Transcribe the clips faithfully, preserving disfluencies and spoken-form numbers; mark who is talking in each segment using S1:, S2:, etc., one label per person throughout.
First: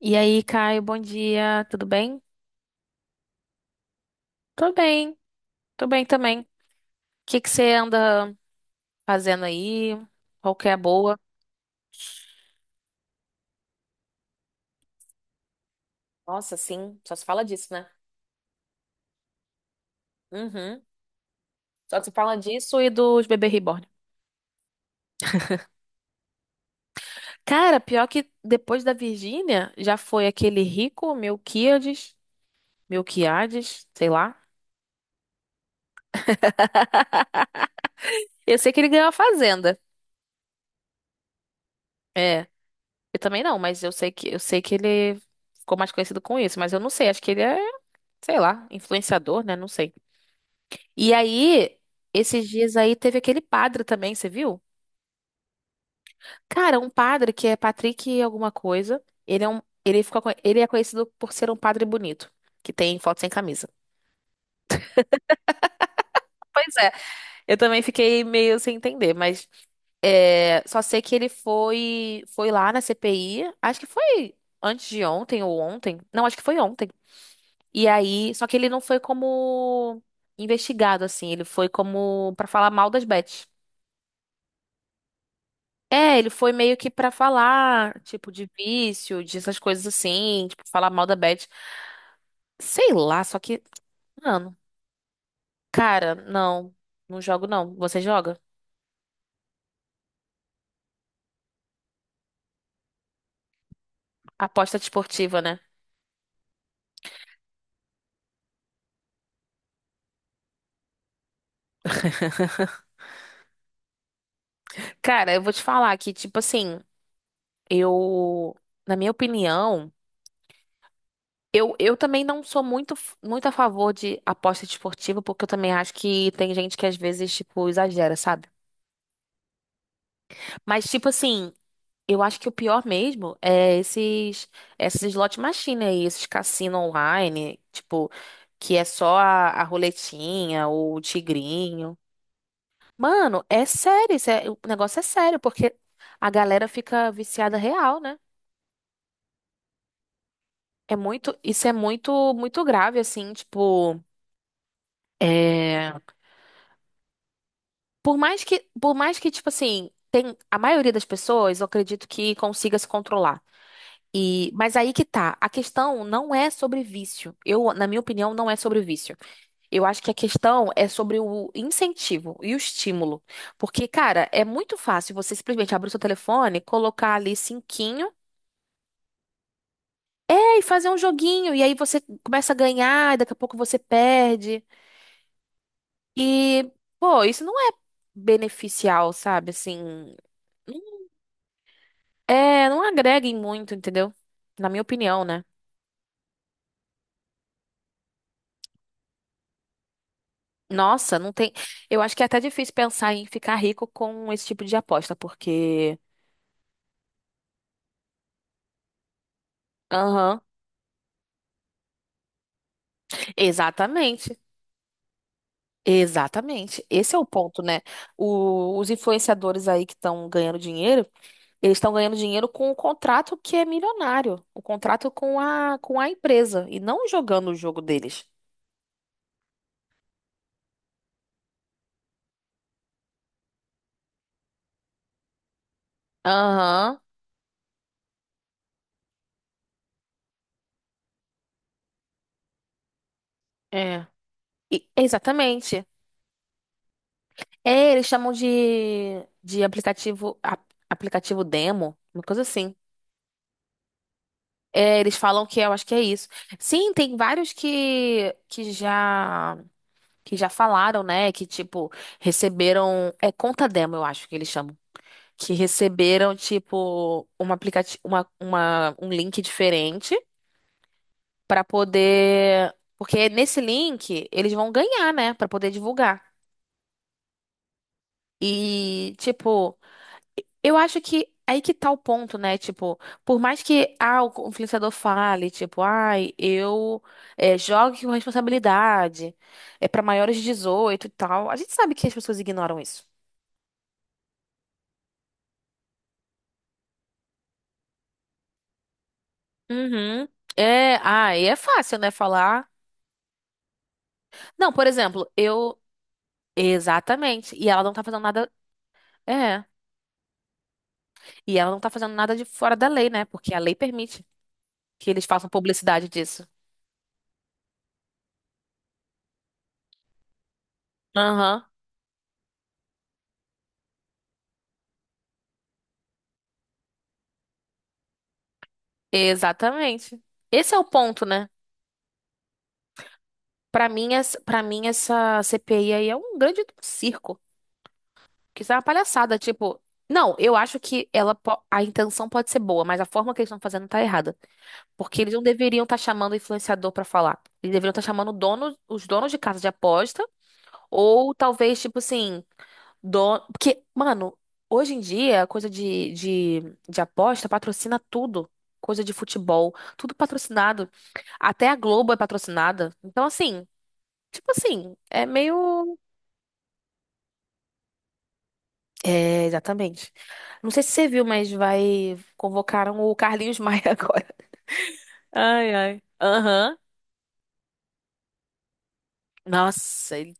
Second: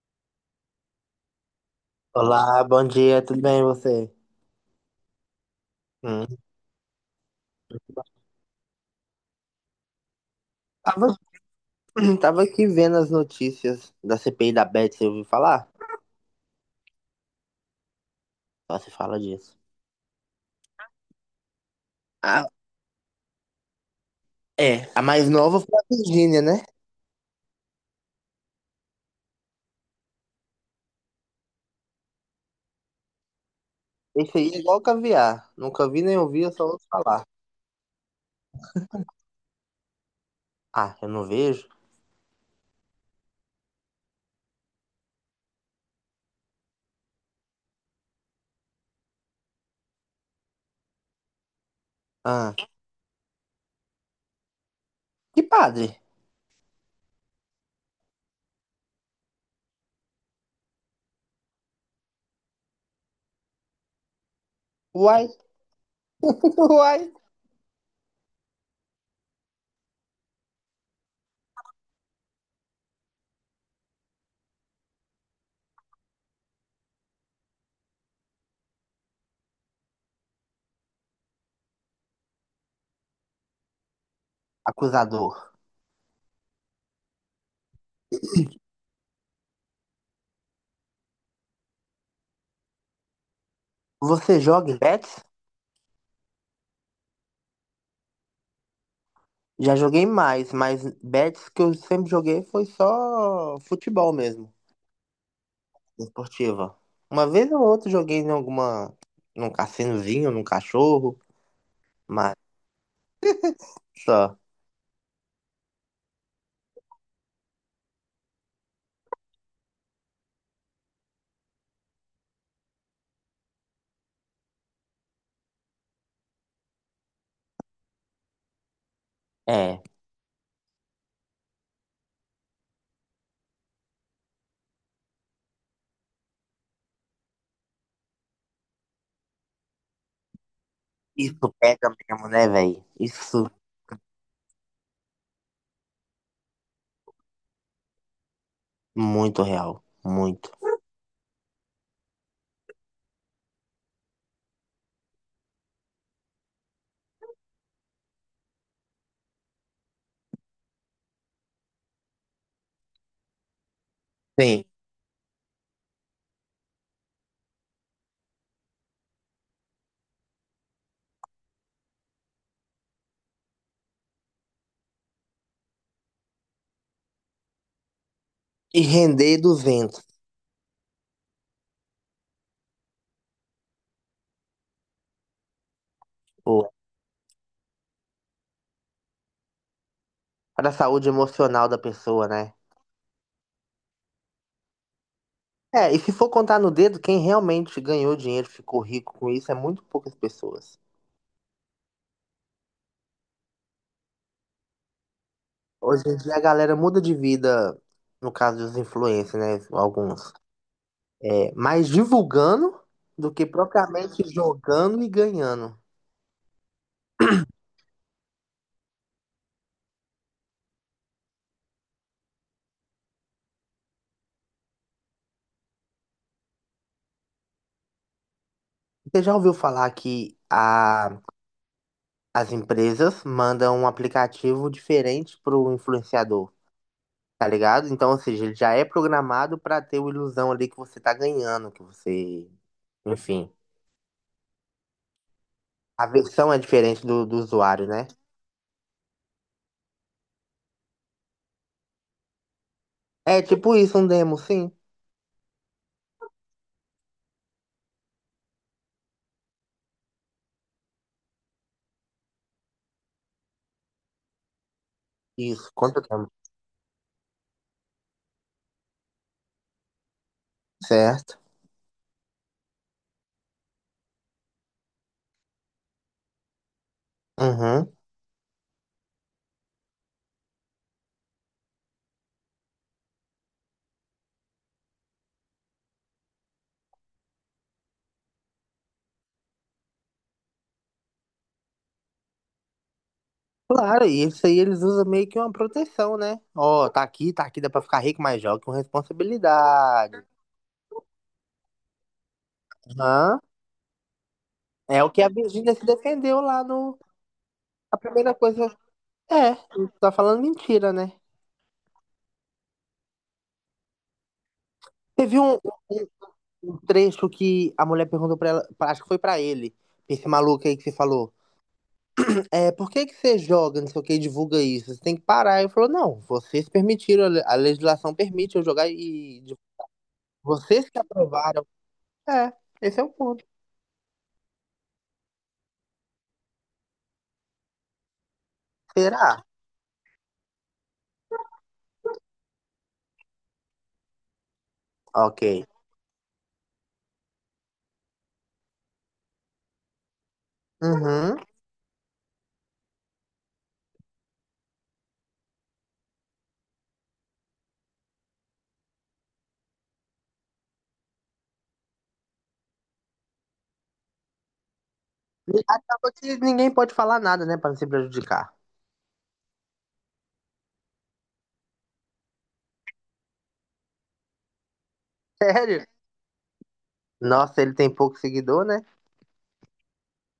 S1: E aí, Caio, bom dia, tudo bem?
S2: Olá, bom dia, tudo bem e você?
S1: Tô bem, tô bem
S2: Hum.
S1: também. O que que você anda fazendo aí? Qual que é a
S2: Tava,
S1: boa?
S2: tava aqui vendo as notícias da C P I da Beth, você ouviu falar?
S1: Nossa, sim, só se fala disso, né?
S2: Só se fala disso.
S1: Uhum. Só se fala
S2: Ah,
S1: disso e dos bebê reborn.
S2: é. A mais nova foi a Virgínia, né?
S1: Cara, pior que depois da Virgínia, já foi aquele rico Melquiades, Melquiades, sei
S2: Esse
S1: lá.
S2: aí é igual caviar. Nunca vi nem ouvi, eu só ouço falar.
S1: Eu sei que ele ganhou a fazenda.
S2: Ah, eu não vejo?
S1: É, eu também não, mas eu sei que eu sei que ele ficou mais conhecido com isso, mas eu não sei, acho que ele é, sei lá, influenciador, né? Não sei. E aí, esses
S2: Ah,
S1: dias aí teve aquele padre também, você viu?
S2: que padre?
S1: Cara, um padre que é Patrick alguma coisa. Ele é um, ele ficou, co- ele é conhecido por ser um padre bonito, que tem foto sem camisa.
S2: Uai,
S1: Pois é,
S2: uai.
S1: eu também fiquei meio sem entender, mas é, só sei que ele foi, foi lá na C P I, acho que foi antes de ontem ou ontem. Não, acho que foi ontem. E aí, só que ele não foi como investigado assim, ele foi como pra falar mal das Bets.
S2: Acusador,
S1: É, ele foi meio que pra falar, tipo, de vício, de essas coisas assim, tipo, falar mal da Beth. Sei lá, só que,
S2: você
S1: mano,
S2: joga em bets?
S1: cara, não, não jogo não. Você joga?
S2: Já joguei mais, mas bets que eu sempre joguei foi só futebol mesmo.
S1: Aposta desportiva, né?
S2: Esportiva. Uma vez ou outra joguei em alguma, num cassinozinho, num cachorro, mas só.
S1: Cara, eu vou te falar que, tipo assim, eu, na minha opinião, eu, eu também não sou muito, f- muito a favor de aposta desportiva, porque eu também acho que tem gente que às vezes, tipo, exagera, sabe?
S2: É.
S1: Mas, tipo assim, eu acho que o pior mesmo é esses, esses slot machine aí, esses cassino online, tipo, que é só a, a roletinha ou o
S2: Isso pega
S1: tigrinho.
S2: mesmo, né, velho?
S1: Mano,
S2: Isso
S1: é sério, isso é- o negócio é sério, porque a galera fica viciada real, né?
S2: muito real. Muito.
S1: É muito, isso é muito, muito grave, assim, tipo, é, por mais que, por mais que, tipo assim, tem, a maioria das pessoas, eu acredito que consiga se controlar. E,
S2: Sim.
S1: mas aí que tá. A questão não é sobre vício. Eu, na minha opinião, não é sobre vício. Eu acho que a questão é sobre o incentivo e o estímulo. Porque, cara, é muito fácil você simplesmente abrir o seu telefone, colocar ali cinquinho,
S2: E render duzentos,
S1: é, e fazer um joguinho. E aí você começa a ganhar, e daqui a pouco você perde. E,
S2: pô.
S1: pô, isso não é beneficial, sabe? Assim,
S2: Para a
S1: não-
S2: saúde emocional da pessoa, né?
S1: é, não agrega em muito, entendeu? Na minha opinião, né?
S2: É, e se for contar no dedo, quem realmente ganhou dinheiro, ficou rico com isso, é muito poucas pessoas.
S1: Nossa, não tem. Eu acho que é até difícil pensar em ficar rico com esse tipo de aposta, porque.
S2: Hoje em dia a galera muda de vida, no caso dos influencers, né? Alguns.
S1: Aham,
S2: É, mais divulgando do que propriamente
S1: exatamente.
S2: jogando e ganhando.
S1: Exatamente. Esse é o ponto, né? O- os influenciadores aí que estão ganhando dinheiro, eles estão ganhando dinheiro com o contrato que é milionário, o contrato com a, com a empresa, e não jogando o jogo deles.
S2: Você já ouviu falar que a, as empresas mandam um aplicativo diferente para o influenciador,
S1: Aham,
S2: tá ligado? Então, ou seja, ele já é programado para ter uma ilusão ali que você tá ganhando, que você, enfim,
S1: é. E- exatamente.
S2: a versão é diferente do, do usuário,
S1: É, eles
S2: né?
S1: chamam de, de aplicativo, ap- aplicativo demo, uma coisa assim.
S2: É tipo isso, um demo, sim.
S1: É, eles falam que é, eu acho que é isso. Sim, tem vários que, que já que já falaram, né? Que tipo receberam é conta demo, eu acho que eles chamam, que
S2: Isso, quanto tempo?
S1: receberam tipo um aplicativo, uma, uma um link diferente
S2: Certo.
S1: pra poder, porque nesse link eles vão ganhar, né? Pra poder divulgar.
S2: Uhum.
S1: E tipo, eu acho que é aí que tá o ponto, né? Tipo, por mais que ah, o influenciador fale, tipo, ai, eu é, jogue com responsabilidade, é pra maiores de dezoito e tal, a gente sabe que as pessoas ignoram isso.
S2: Claro, e isso aí eles usam meio que uma proteção, né? Ó, tá aqui, tá aqui, dá pra ficar rico, mas joga com responsabilidade.
S1: Uhum. É, ah, e é fácil, né, falar.
S2: Aham.
S1: Não, por
S2: É o que a
S1: exemplo,
S2: Virgínia
S1: eu.
S2: se defendeu lá no.
S1: Exatamente. E ela não
S2: A
S1: tá fazendo
S2: primeira
S1: nada.
S2: coisa. É,
S1: É.
S2: tá falando mentira, né?
S1: E ela não tá fazendo nada de fora da lei, né? Porque a lei permite que eles
S2: Teve
S1: façam
S2: um, um- um
S1: publicidade disso.
S2: um trecho que a mulher perguntou pra ela, acho que foi pra ele, esse maluco aí que você falou.
S1: Aham.
S2: É, por que que você joga, não sei o que, e divulga isso? Você tem que parar. Ele falou, não, vocês permitiram, a le- a legislação permite eu jogar e divulgar.
S1: Exatamente. Esse é o
S2: Vocês que
S1: ponto, né?
S2: aprovaram. É, esse é o ponto.
S1: Pra mim, essa, pra mim, essa C P I aí é um grande circo. Que isso é uma palhaçada.
S2: Será?
S1: Tipo, não, eu acho que ela, po- a intenção pode ser boa, mas a forma que eles estão fazendo tá errada. Porque eles não
S2: Ok.
S1: deveriam estar chamando o influenciador pra falar. Eles deveriam estar chamando o dono, os donos de casa de aposta. Ou
S2: Uhum.
S1: talvez, tipo assim, dono. Porque, mano, hoje em dia, a coisa de, de, de aposta patrocina tudo. Coisa de futebol, tudo patrocinado. Até a Globo é patrocinada. Então, assim, tipo assim, é
S2: E
S1: meio.
S2: acaba que ninguém pode falar nada, né? Pra não se prejudicar.
S1: É, exatamente. Não sei se você viu, mas vai convocaram o Carlinhos Maia agora. Ai,
S2: Sério?
S1: ai. Aham.
S2: Nossa, ele tem pouco seguidor, né?
S1: Nossa, ele-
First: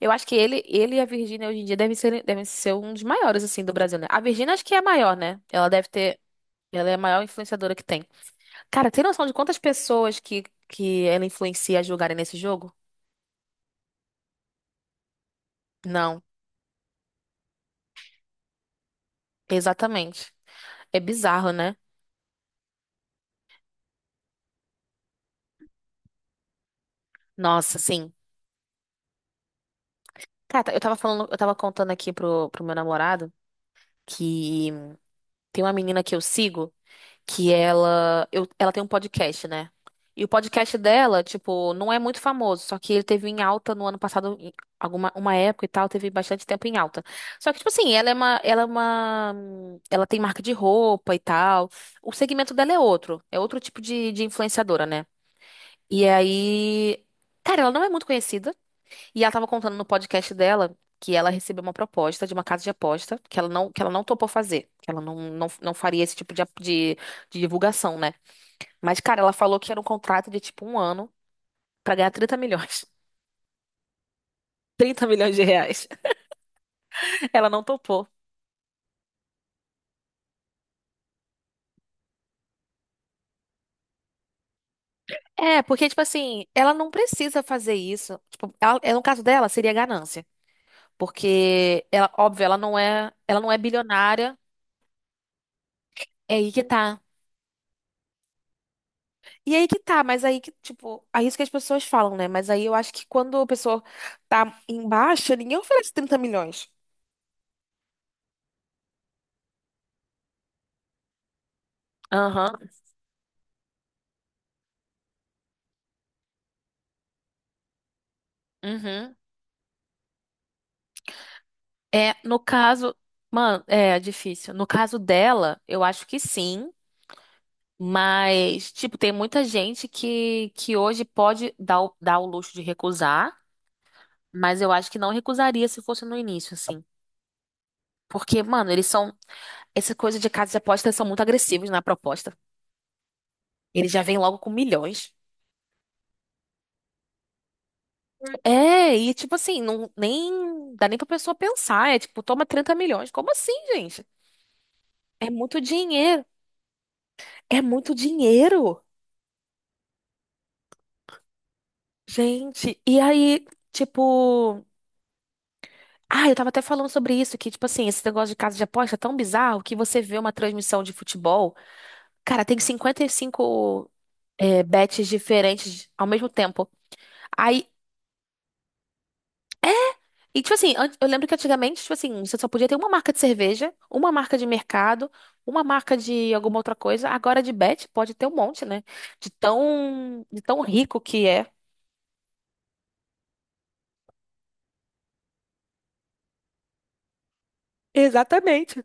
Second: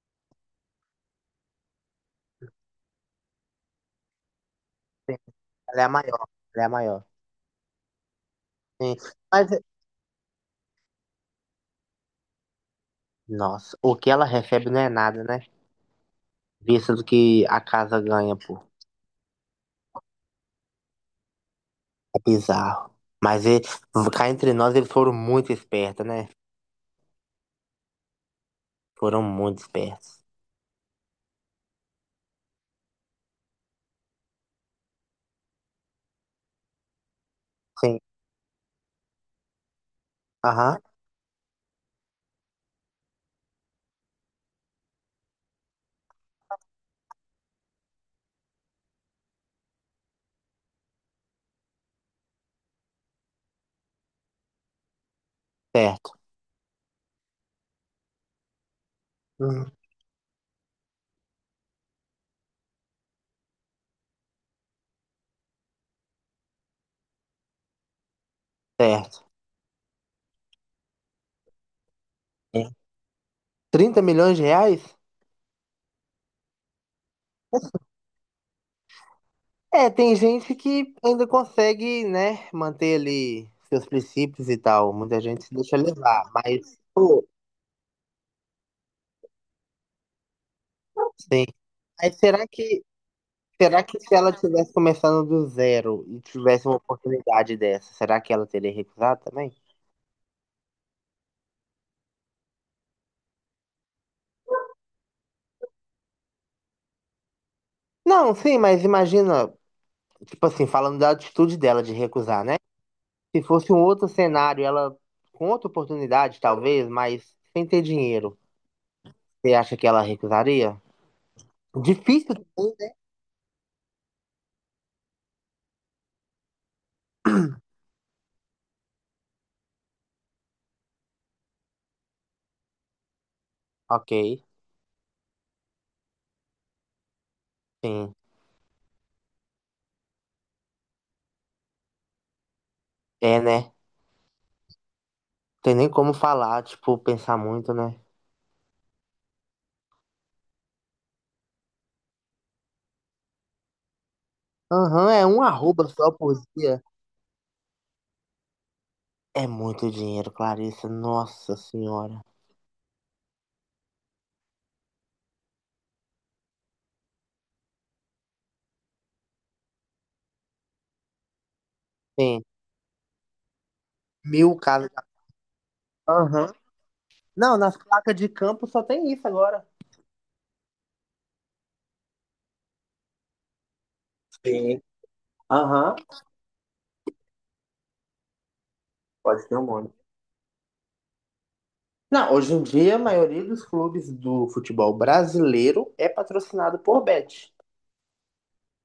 S1: eu acho que ele, ele e a Virgínia hoje em dia devem ser, devem ser um dos maiores, assim, do Brasil, né? A Virgínia acho que é a maior,
S2: Sim,
S1: né? Ela
S2: ela é
S1: deve
S2: a
S1: ter.
S2: maior. Ela é a
S1: Ela é a
S2: maior.
S1: maior influenciadora que tem. Cara,
S2: Sim.
S1: tem noção de
S2: Mas,
S1: quantas pessoas que, que ela influencia a jogarem nesse jogo?
S2: nossa, o que ela recebe não é nada, né?
S1: Não,
S2: Visto do que a casa ganha, pô.
S1: exatamente. É bizarro, né?
S2: É bizarro. Mas ele, cá entre nós, eles foram muito espertos, né?
S1: Nossa, sim.
S2: Foram muito espertos.
S1: Cara, eu tava falando, eu tava contando aqui pro, pro meu namorado que tem uma menina que eu sigo. que
S2: Sim.
S1: ela, eu, ela tem um podcast, né? E o podcast
S2: Aham.
S1: dela, tipo, não é muito famoso, só que ele teve em alta no ano passado, em alguma uma época e tal, teve bastante tempo em alta. Só que, tipo assim, ela é uma, ela é uma, ela tem marca de roupa e tal. O segmento dela é outro, é outro tipo de, de influenciadora, né? E
S2: Certo.
S1: aí, cara, ela não é muito conhecida. E ela tava
S2: Uhum.
S1: contando no podcast dela que ela recebeu uma proposta de uma casa de aposta que ela não, que ela não topou fazer, que ela não, não, não faria esse tipo de, ap- de, de divulgação, né? Mas, cara,
S2: Certo.
S1: ela falou que era um contrato de tipo um ano pra ganhar trinta
S2: É.
S1: milhões.
S2: 30 milhões de reais?
S1: Trinta milhões de reais. Ela não topou.
S2: É, tem gente que ainda consegue, né, manter ali seus princípios e tal. Muita gente se
S1: É,
S2: deixa
S1: porque, tipo
S2: levar,
S1: assim, ela
S2: mas,
S1: não
S2: pô,
S1: precisa fazer isso. Tipo, ela, é, no caso dela, seria ganância.
S2: sim.
S1: Porque, ela,
S2: Mas
S1: óbvio,
S2: será
S1: ela não
S2: que,
S1: é, ela não é
S2: será que se ela
S1: bilionária.
S2: tivesse começando do zero e
S1: É aí que
S2: tivesse uma
S1: tá.
S2: oportunidade dessa, será que ela teria recusado também?
S1: E aí que tá, mas aí que, tipo, aí isso que as pessoas falam, né? Mas aí eu acho que quando a pessoa tá embaixo, ninguém oferece trinta milhões.
S2: Não, sim, mas imagina, tipo assim, falando da atitude dela de recusar, né?
S1: Aham.
S2: Se fosse um outro cenário, ela com outra oportunidade, talvez, mas sem ter dinheiro,
S1: Uhum.
S2: você acha que ela recusaria?
S1: É,
S2: Difícil
S1: no
S2: também, né?
S1: caso, mano, é difícil. No caso dela, eu acho que sim, mas tipo, tem muita gente que que hoje pode dar o, dar o luxo de recusar,
S2: Ok,
S1: mas eu acho que não recusaria se fosse no início, assim.
S2: sim.
S1: Porque, mano, eles são essa coisa de casas de apostas são muito agressivos na proposta.
S2: É, né?
S1: Eles já vêm logo com milhões.
S2: Tem nem como falar, tipo, pensar muito, né?
S1: É, e tipo assim, não nem dá nem pra pessoa pensar. É tipo, toma trinta milhões. Como assim, gente?
S2: Aham, é
S1: É
S2: um
S1: muito
S2: arroba só
S1: dinheiro.
S2: por dia.
S1: É muito dinheiro.
S2: É muito dinheiro, Clarissa. Nossa senhora.
S1: Gente, e aí, tipo. Ah, eu tava até falando sobre isso, que, tipo assim, esse negócio de casa de aposta é tão bizarro que você vê uma transmissão de futebol.
S2: Tem
S1: Cara, tem cinquenta e cinco
S2: mil
S1: é, bets
S2: casas.
S1: diferentes ao mesmo
S2: Aham.
S1: tempo.
S2: Não,
S1: Aí.
S2: nas placas de campo só tem isso agora.
S1: E, tipo assim, an- eu lembro que antigamente, tipo assim, você só podia ter uma marca de cerveja, uma marca de
S2: Sim.
S1: mercado, uma
S2: Aham.
S1: marca de alguma outra coisa. Agora de bet pode ter um monte, né? De
S2: Pode ter um monte.
S1: tão, de tão rico que é.
S2: Não, hoje em dia a maioria dos clubes do futebol brasileiro é patrocinado por Bet.
S1: Exatamente.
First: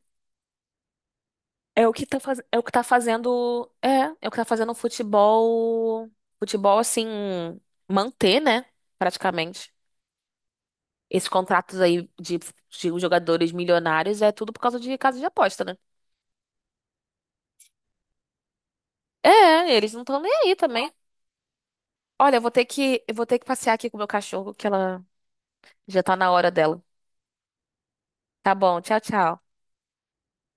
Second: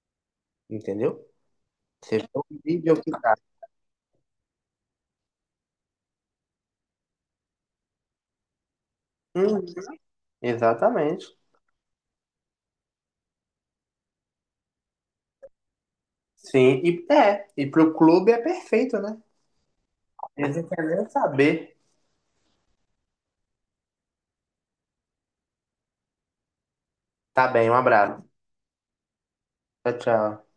S2: Entendeu?
S1: É o que tá,
S2: Seja
S1: faz...
S2: o
S1: é o que tá
S2: vídeo que tá.
S1: fazendo. É, é o que tá fazendo o futebol. Futebol, assim, manter, né?
S2: Uhum,
S1: Praticamente. Esses
S2: exatamente.
S1: contratos aí de, de jogadores milionários é tudo por causa de casa de aposta, né?
S2: Sim, e é. E pro clube é perfeito, né?
S1: É, eles não estão nem aí
S2: Eles não
S1: também.
S2: querem nem saber.
S1: Olha, eu vou ter que, eu vou ter que passear aqui com o meu cachorro, que ela já tá na hora dela.
S2: Tá bem, um abraço.
S1: Tá bom, tchau, tchau.
S2: Tchau, tchau.